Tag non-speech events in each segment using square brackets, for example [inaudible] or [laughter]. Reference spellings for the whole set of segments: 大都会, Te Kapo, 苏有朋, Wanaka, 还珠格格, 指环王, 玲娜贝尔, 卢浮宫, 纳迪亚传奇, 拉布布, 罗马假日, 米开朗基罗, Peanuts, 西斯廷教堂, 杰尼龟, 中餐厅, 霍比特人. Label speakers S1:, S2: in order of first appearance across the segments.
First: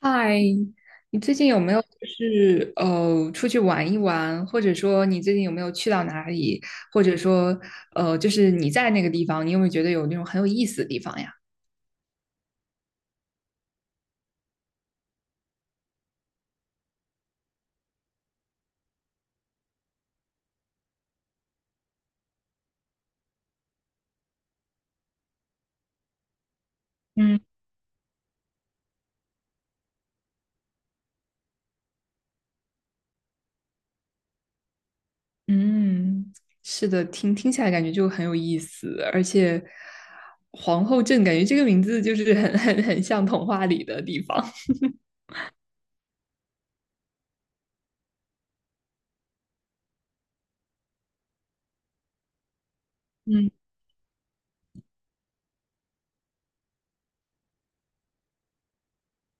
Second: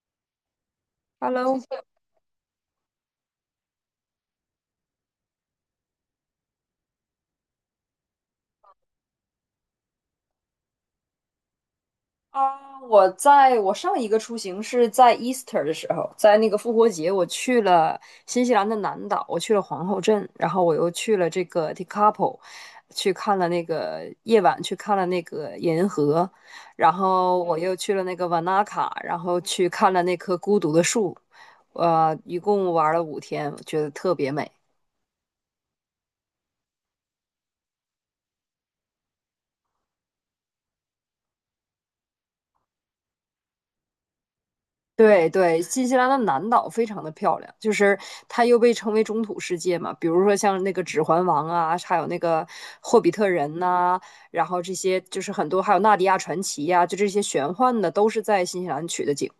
S1: 嗨，你最近
S2: Hello，
S1: 有没有出去玩一玩，或者说你最近有没有去到哪里，或者说就是你在那个地方，你有没有觉得有那种很有意思的地方呀？
S2: 啊，我上一个出行是在 Easter 的时候，在那个复活节，我去了新西兰的南岛，我去了皇后镇，然后我又去了这个 Te Kapo，去看了那个夜晚，去看了那个银河，然
S1: 嗯
S2: 后我又去了那个瓦纳卡，然后去看了那棵孤独的树，一共玩了5天，我觉得特别美。
S1: 嗯，是的，听起来感觉就很有意思，而且皇后镇感觉这个名字就是很像童话里的地方。
S2: 对对，新西兰的南岛非常的漂亮，就是它又被称为中土世界嘛。比如说像那个《指环王》啊，还有那个《霍比特人》
S1: 嗯
S2: 呐，然后这些就是很多，还有《纳迪亚传奇》呀，就这些玄幻的都是在新西兰取的景。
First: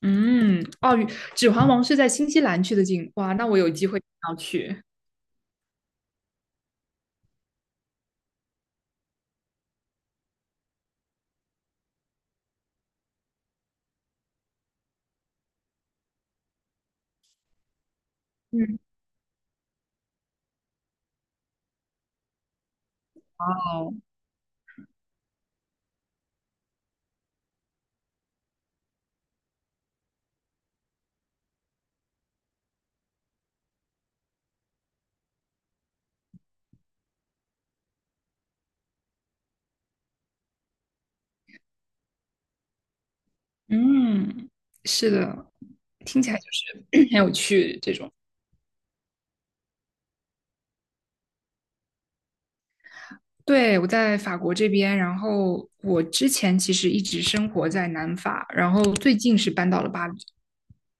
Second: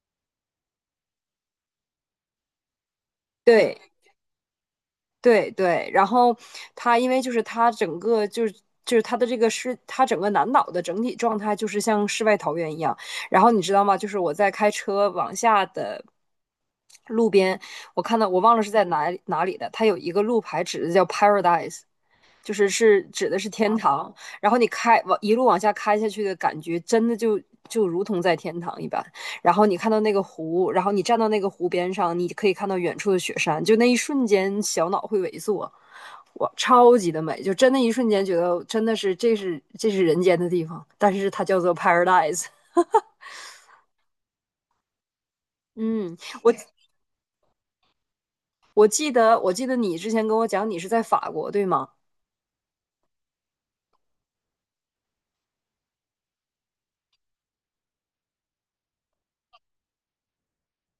S1: 嗯，哦，指环王是在新西兰去的景，哇，那我有
S2: 对，
S1: 机会一定要去。
S2: 对对，然后他因为就是他整个就是他的这个是他整个南岛的整体状态就是像世外桃源一样。然后你知道吗？就是我在开车往下的路边，我看到我忘了是
S1: 嗯。
S2: 在哪里的，它有一个路牌指的叫 Paradise，就是是指的
S1: 哇
S2: 是天
S1: 哦。
S2: 堂，然后你开往一路往下开下去的感觉，真的就如同在天堂一般。然后你看到那个湖，然后你站到那个湖边上，你可以看到远处的雪山，就那一瞬间小脑会萎缩，哇，超级的美，就真的一瞬间觉得真的是这是人间的地方，但是它叫做 paradise。
S1: 嗯，是的，
S2: 嗯，
S1: 听起来就
S2: 我
S1: 是 [coughs] 很有趣这种。
S2: 我记得我记得你之前跟我讲你是在法国对吗？
S1: 对，我在法国这边，然后我之前其实一直生活在南法，然后最近是搬到了巴黎。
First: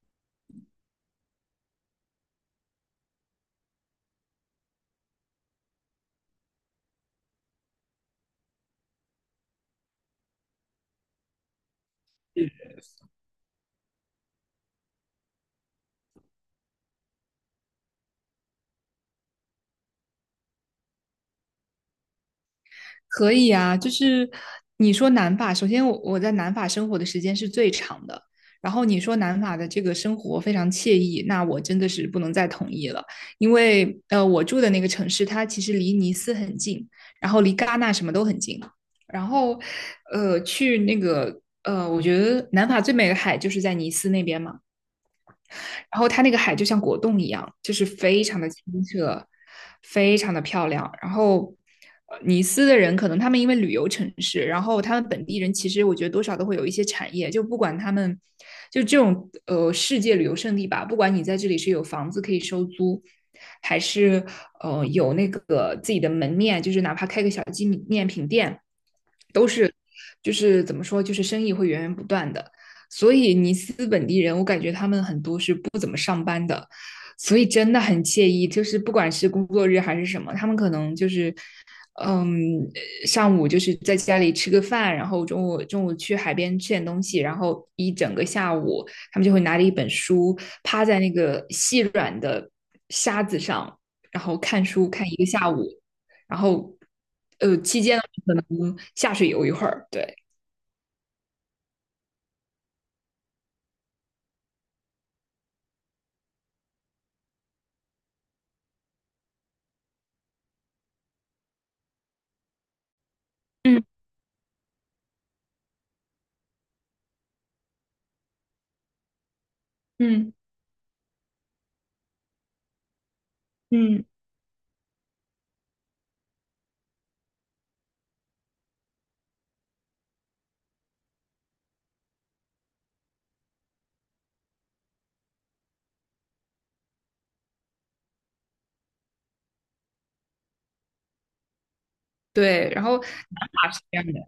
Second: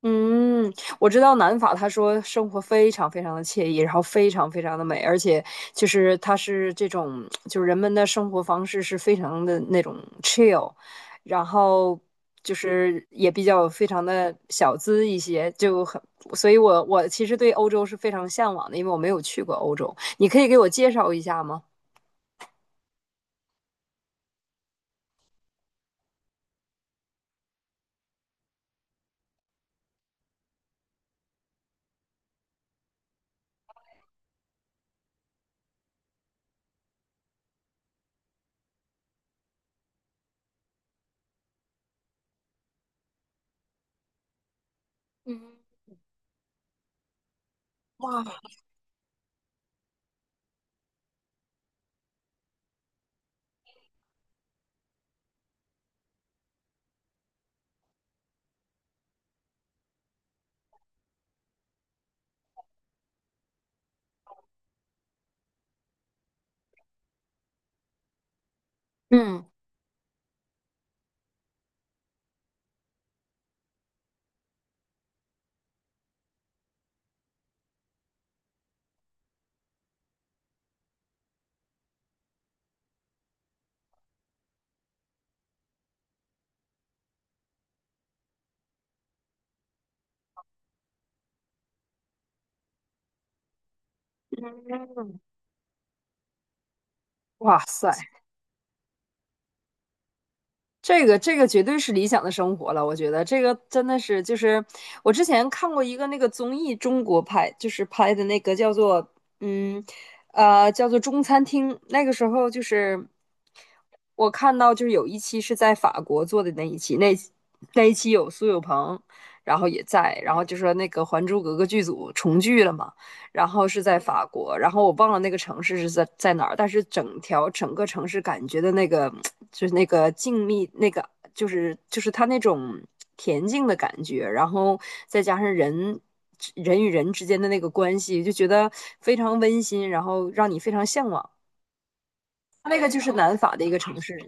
S2: 嗯，我知道南法，他说生活非常非常的惬意，然后非常非常的美，而且就是它是这种，就是人们的生活方式是非常的那种 chill，然后就是也比较非常的小资一些，就很，所以我其实对欧洲是非常向往的，因为我没有去过欧洲，你可以给我介绍一下吗？
S1: 可以啊，就是你说南法，首先我在南法生活的时间是最长的，然后你说南法的这个生活非常惬意，那我真的是不能再同意了，因为我住的那个城市它其实离尼斯很近，然后离戛纳什么都很近，然后去那个我觉得南法最美的海就是在尼斯那边嘛。
S2: 嗯
S1: 然后它那个海就像果冻一样，就是非常的清澈，非常的漂亮。然后尼斯的人可能他们因为旅游城市，然后他们本地人其实我觉得多少都会有一些产业，就不管他们就这种世界旅游胜地吧，不管你在这里是有房子可以收租。还是有那个自己的门面，就是哪怕开个小纪念品店，
S2: 嗯。
S1: 都是就是怎么说，就是生意会源源不断的。所以尼斯本地人，我感觉他们很多是不怎么上班的，所以真的很惬意。就是不管是工作日还是什么，他们可能就是，嗯，上午就是在家里吃个饭，然后中午去海边吃点东西，然后一整个下午，他们就会拿着一本书，趴在那个细软的沙子上，然后看书看一个下午，然后
S2: 哇
S1: 期
S2: 塞，
S1: 间下水游一会儿。对，
S2: 这个绝对是理想的生活了，我觉得这个真的是就是我之前看过一个那个综艺，中国拍就是拍的那个嗯叫做中餐厅，那个时候就是
S1: 嗯
S2: 我看到就是有一期是在法国做的那一期，那那一期有苏有朋，然后也在，
S1: 嗯
S2: 然后就说那个《还珠格格》剧组重聚了嘛。然后是在
S1: 嗯，
S2: 法国，然后我忘了那个城市是在哪儿，但是整条整个城市感觉的那个 [tsk] 就是那个静谧，那个就是它那种恬静的感觉，然后再加上人与人之间的那个关系，就觉得非常温馨，然后让你非常向往。
S1: 对，
S2: 那
S1: 然
S2: 个就
S1: 后
S2: 是南
S1: 南
S2: 法的一
S1: 法
S2: 个
S1: 是这
S2: 城
S1: 样的，
S2: 市，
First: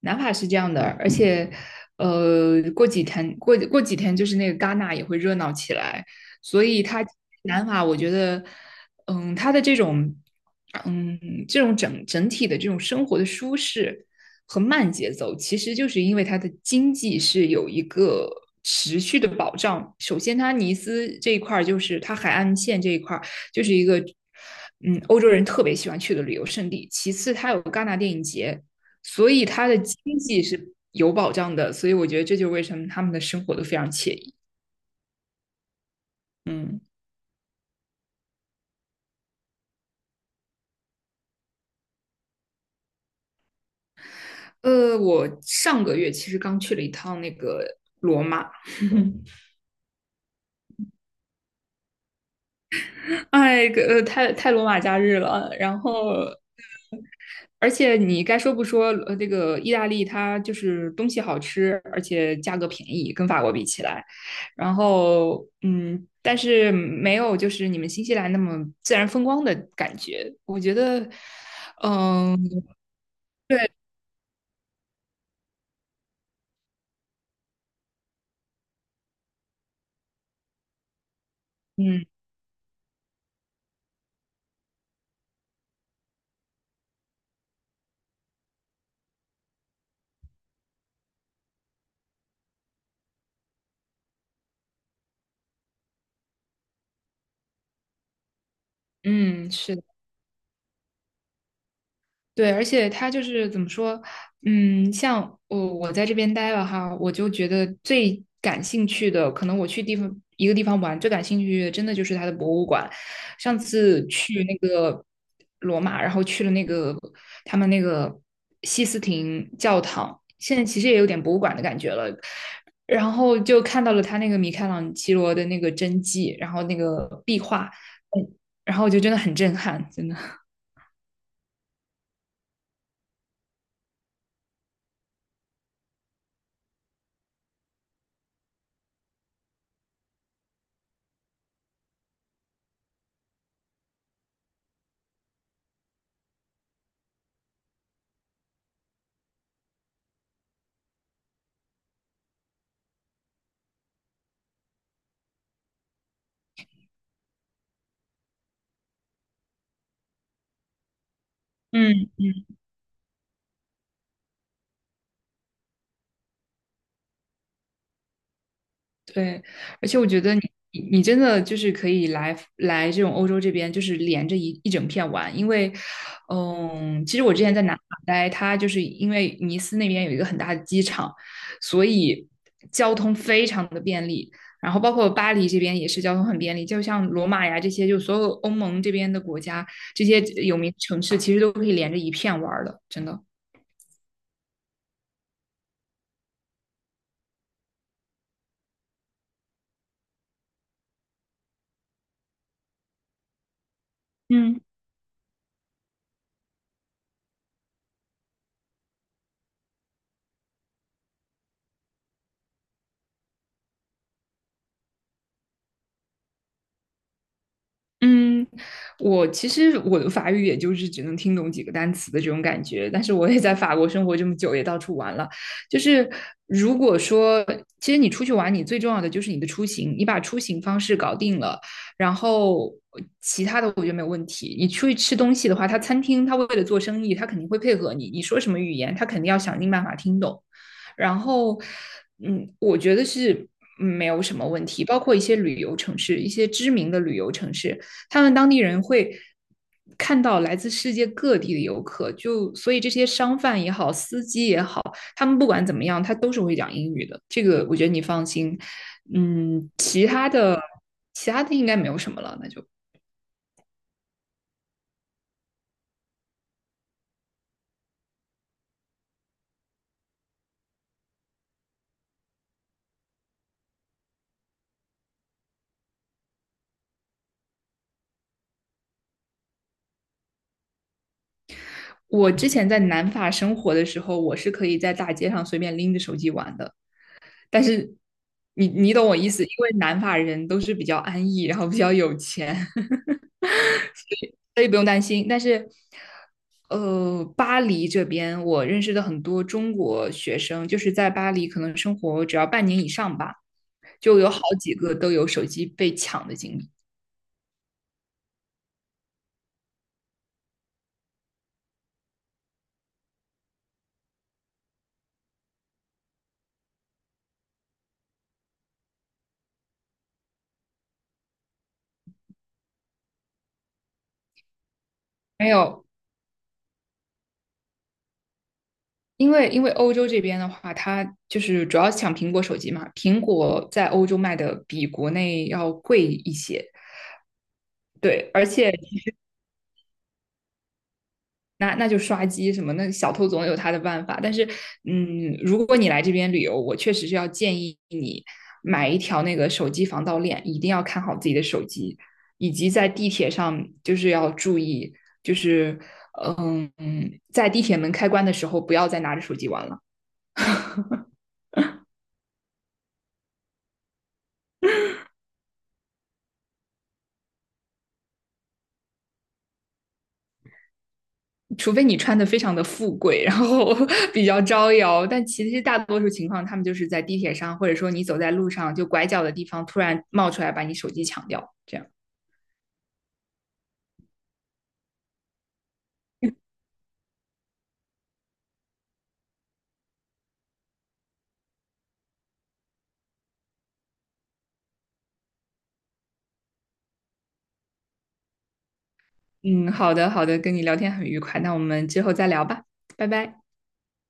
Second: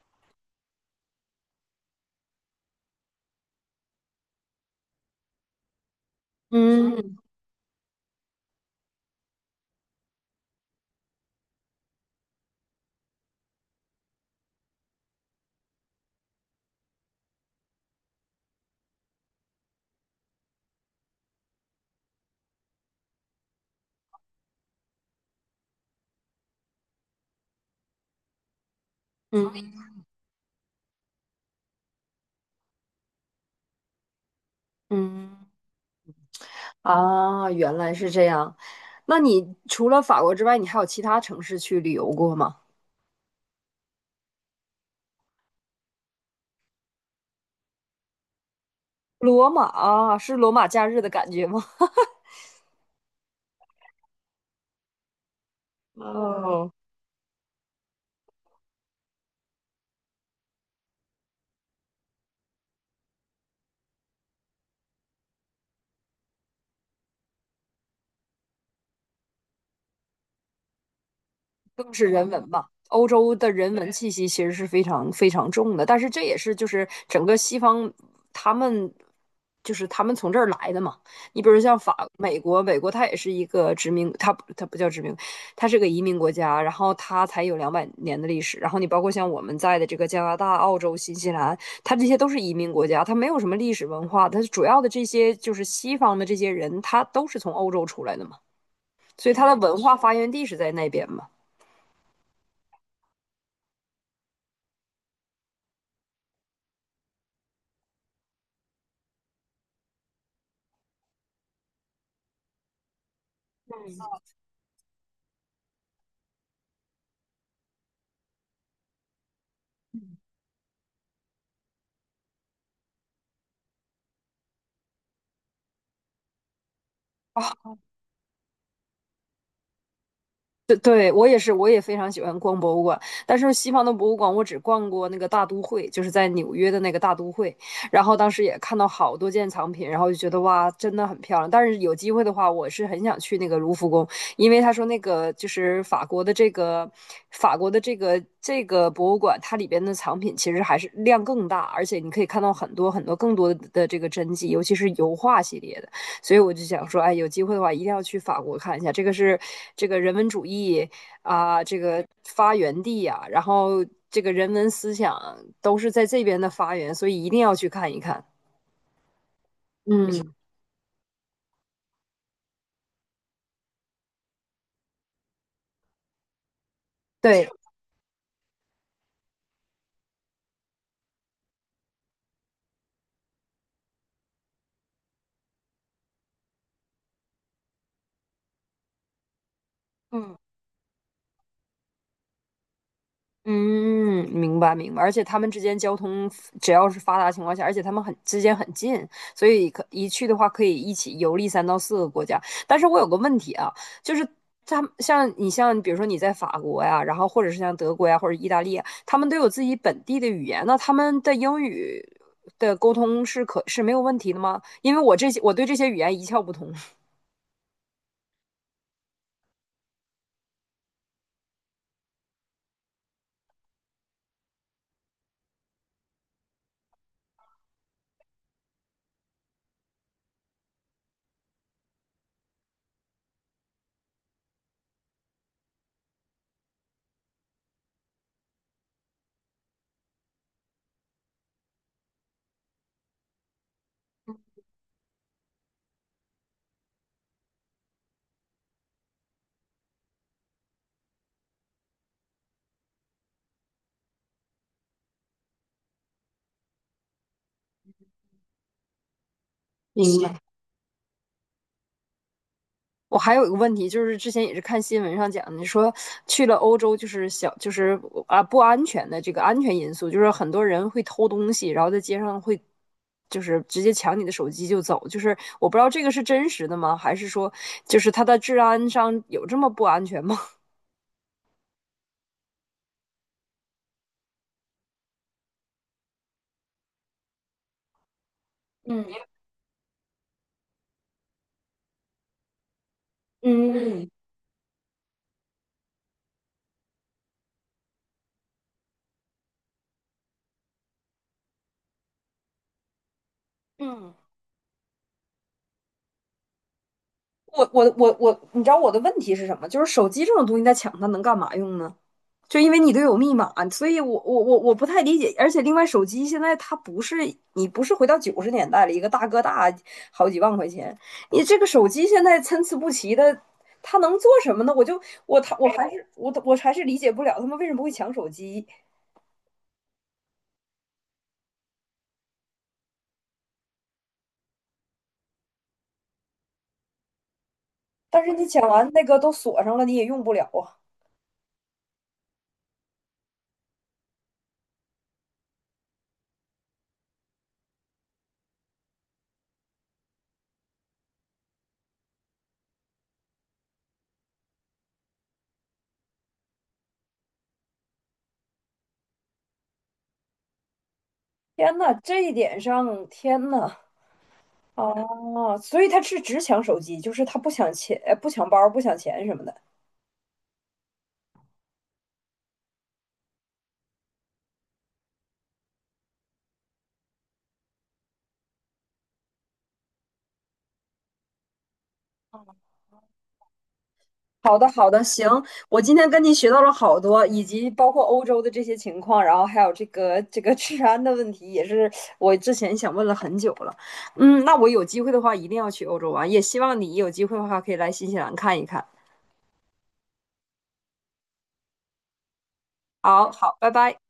S1: 南法是这样的，而且，过几天过几天就是那个戛纳也会热闹起来，所以它
S2: 嗯
S1: 南法我觉得，嗯，它的这种，嗯，这种整体的这种生活的舒适和慢节奏，其实就是因为它的经济是有一个持续的保障。首先，它尼斯这一块儿就是它海岸线这一块儿就是一个。嗯，欧洲人特别喜欢去的旅游胜地。其次，它有戛纳电影节，所以他的
S2: 嗯
S1: 经济是有保障的，所以我觉得这就是为什么他们的生活都非常惬意。
S2: 嗯
S1: 嗯，
S2: 啊，原来是这样。那你除了法国之外，你还有其他城市去旅游过吗？
S1: 我上个月其实刚去了一趟那个罗马，
S2: 罗马啊是罗马假日的感觉吗？[laughs]
S1: [laughs] 哎，太罗马假日了，然后。
S2: 哦，
S1: 而且你该说不说，这个意大利它就是东西好吃，而且价格便宜，跟法国比起来。然后，嗯，但是没有就是你们新西兰那么自然风光的感觉。我觉得，
S2: 更是人
S1: 嗯、
S2: 文吧，欧洲的
S1: 对，
S2: 人文气息其实是非常非常重的，但是这也是就是整个西方他们他们从这儿来的嘛。你比如像
S1: 嗯
S2: 法、美国它也是一个殖民，它不叫殖民，它是个移民国家，然后它才有200年的历史。然后你包括像我们在的这个加拿大、澳洲、新西兰，它这些都是移民国家，它没有什么历史文化，它主要的这些就是西方的这些人，他都是从欧洲出来的嘛，所以它
S1: 嗯，
S2: 的
S1: 是
S2: 文
S1: 的，
S2: 化发源地是在那边嘛。
S1: 对，而且他就是怎么说，嗯，像我在这边待了哈，我就觉得最感兴趣的，可能我去地方一个地方玩，最感兴趣的真的就是它的博物馆。上次去那个罗马，然后去了那个他们那个西斯廷教堂，现在其实也有点博物馆的感觉了。然后就看到了他那个米开朗基罗的那个真迹，然后那个壁画，
S2: 啊。
S1: 嗯，然后我就真的很震撼，真的。
S2: 对，对，我也是，我也非常喜欢逛博物馆。但是西方的博物馆，我只逛过那个大都会，就是在纽约的那个大都会。然后当时也看到好多件藏品，然后就觉得哇，真的很漂亮。但是有机会的话，我是很想去那个卢浮宫，因为他说那个就是法国的这个博物馆，它里边的藏品其实还是量更大，而且你可以看到很多很多更多的这个真迹，尤其是油画系列的。所以我就想说，哎，有机会的话一定要去法国看一下，这个是这个人文主义啊，这个
S1: 嗯。
S2: 发源地呀、然后这个人文思想都是在这边的发源，所以一定要去看一看。
S1: 对，而且我觉
S2: 嗯，
S1: 得你真的就是可以来这种欧洲这边，就是连着一整片玩，因为，嗯，其实我之
S2: 对，
S1: 前在南法待，它就是因为尼斯那边有一个很大的机场，所以交通非常的便利，然后包括巴黎这边也是交通很便利，就像罗马呀这些，就所有欧盟这边的国家，这些
S2: 嗯。
S1: 有名城市其实都可以连着一片玩儿的，真的。
S2: 嗯，明白明白，而且他们之间交通只要是发达情况下，而且他们很之间很近，所以可一去的话可以一起游历3到4个国家。但是我有个问题啊，就是
S1: 嗯。
S2: 他们像你像比如说你在法国呀，然后或者是像德国呀或者意大利呀，他们都有自己本地的语言，那他们的英语的沟通是可是没有问题的吗？因为我对这些语言一窍不通。
S1: 嗯，我其实的法语也就是只能听懂几个单词的这种感觉，但是我也在法国生活这么久，也到处玩了。就是如果说，其实你出去玩，你最重要的就是你的出行，你把出行方式搞定了，然后其他的我觉得没有问题。你出去吃东西的话，他餐厅他为了做生意，他肯定会配合你，你说什么语言，他肯定要想尽办法听懂。然后，嗯，我觉得是没有什么问题。包括一些旅游城市，一些知名的旅游城市，他们当地人会看到来自世界各地的游客，就所以这些商贩也好，司机也好，他们不管怎么样，他都是会讲英语的。这个我觉得你放心。嗯，其
S2: 明
S1: 他
S2: 白。
S1: 的其他的应该没有什么了，那就。
S2: 我还有一个问题，就是之前也是看新闻上讲你说去了欧洲就是小就是啊不安全的这个安全因素，就是很多人会偷东西，然后在街上会就是直接抢你的手机就走，就是我不知道这个是真实的吗？还是说就是它的治安上有这么不安全吗？
S1: 我之前在南法生活的时候，我是可以在大街上随便拎着手机玩的，但是你懂我
S2: [laughs]
S1: 意
S2: 嗯
S1: 思，因为南法人都是比较安逸，然后比较有钱，
S2: 嗯
S1: 所以不用担心。但是，巴黎这边我认识的很多中国学生，就是在巴黎可能生活只要半年以上吧，
S2: 嗯，
S1: 就有好几个都有手机被抢的经历。
S2: 我我我我，你知道我的问题是什么？就是手机这种东西，在抢它能干嘛用呢？就因为你都有密码，所以我不太理解。而且另外，手机现在它不是你不是回到90年代了，一个大哥大好几万块钱，你这个手机现在参差不齐的，它能做什么呢？我就我
S1: 没
S2: 他我
S1: 有，
S2: 还是我我还是理解不了他们为什么会抢手机。
S1: 因为欧洲这边的话，它就是主要抢苹果手机嘛，苹果在欧洲卖的比国内要贵一些。
S2: 但
S1: 对，
S2: 是
S1: 而
S2: 你抢
S1: 且
S2: 完那个都锁上了，你也用不了啊！
S1: 那就刷机什么，那小偷总有他的办法。但是，嗯，如果你来这边旅游，我确实是要建议你买一条那个手机防盗链，一定要看好自己的手机，以及在地铁上就是要注意，就是嗯，在地铁门开关的时候不要再拿着手机玩了，
S2: 天呐，这一点上，天呐，啊，所以他是只抢手机，就是他不抢钱、不抢包、不抢钱什么的。
S1: 除非你穿的非常的富贵，然后 [laughs] 比较招摇。但其实大多数情况，他们就是在地铁上，或者说你走在路上，就拐角的地方突然冒出来把你手机抢掉，这样。
S2: 好的，好的，行，我今天跟您学到了好多，以及包括欧洲的这些情况，然后还有这个治安的问题，也是我之前想问了很久了。嗯，那我有机会的话一定要去欧洲玩，也希望你有机会的话可以来新西兰看一看。
S1: 嗯，好的，好的，跟你聊天很愉快，那我们之后再聊吧，拜
S2: 好
S1: 拜。
S2: 好，拜拜。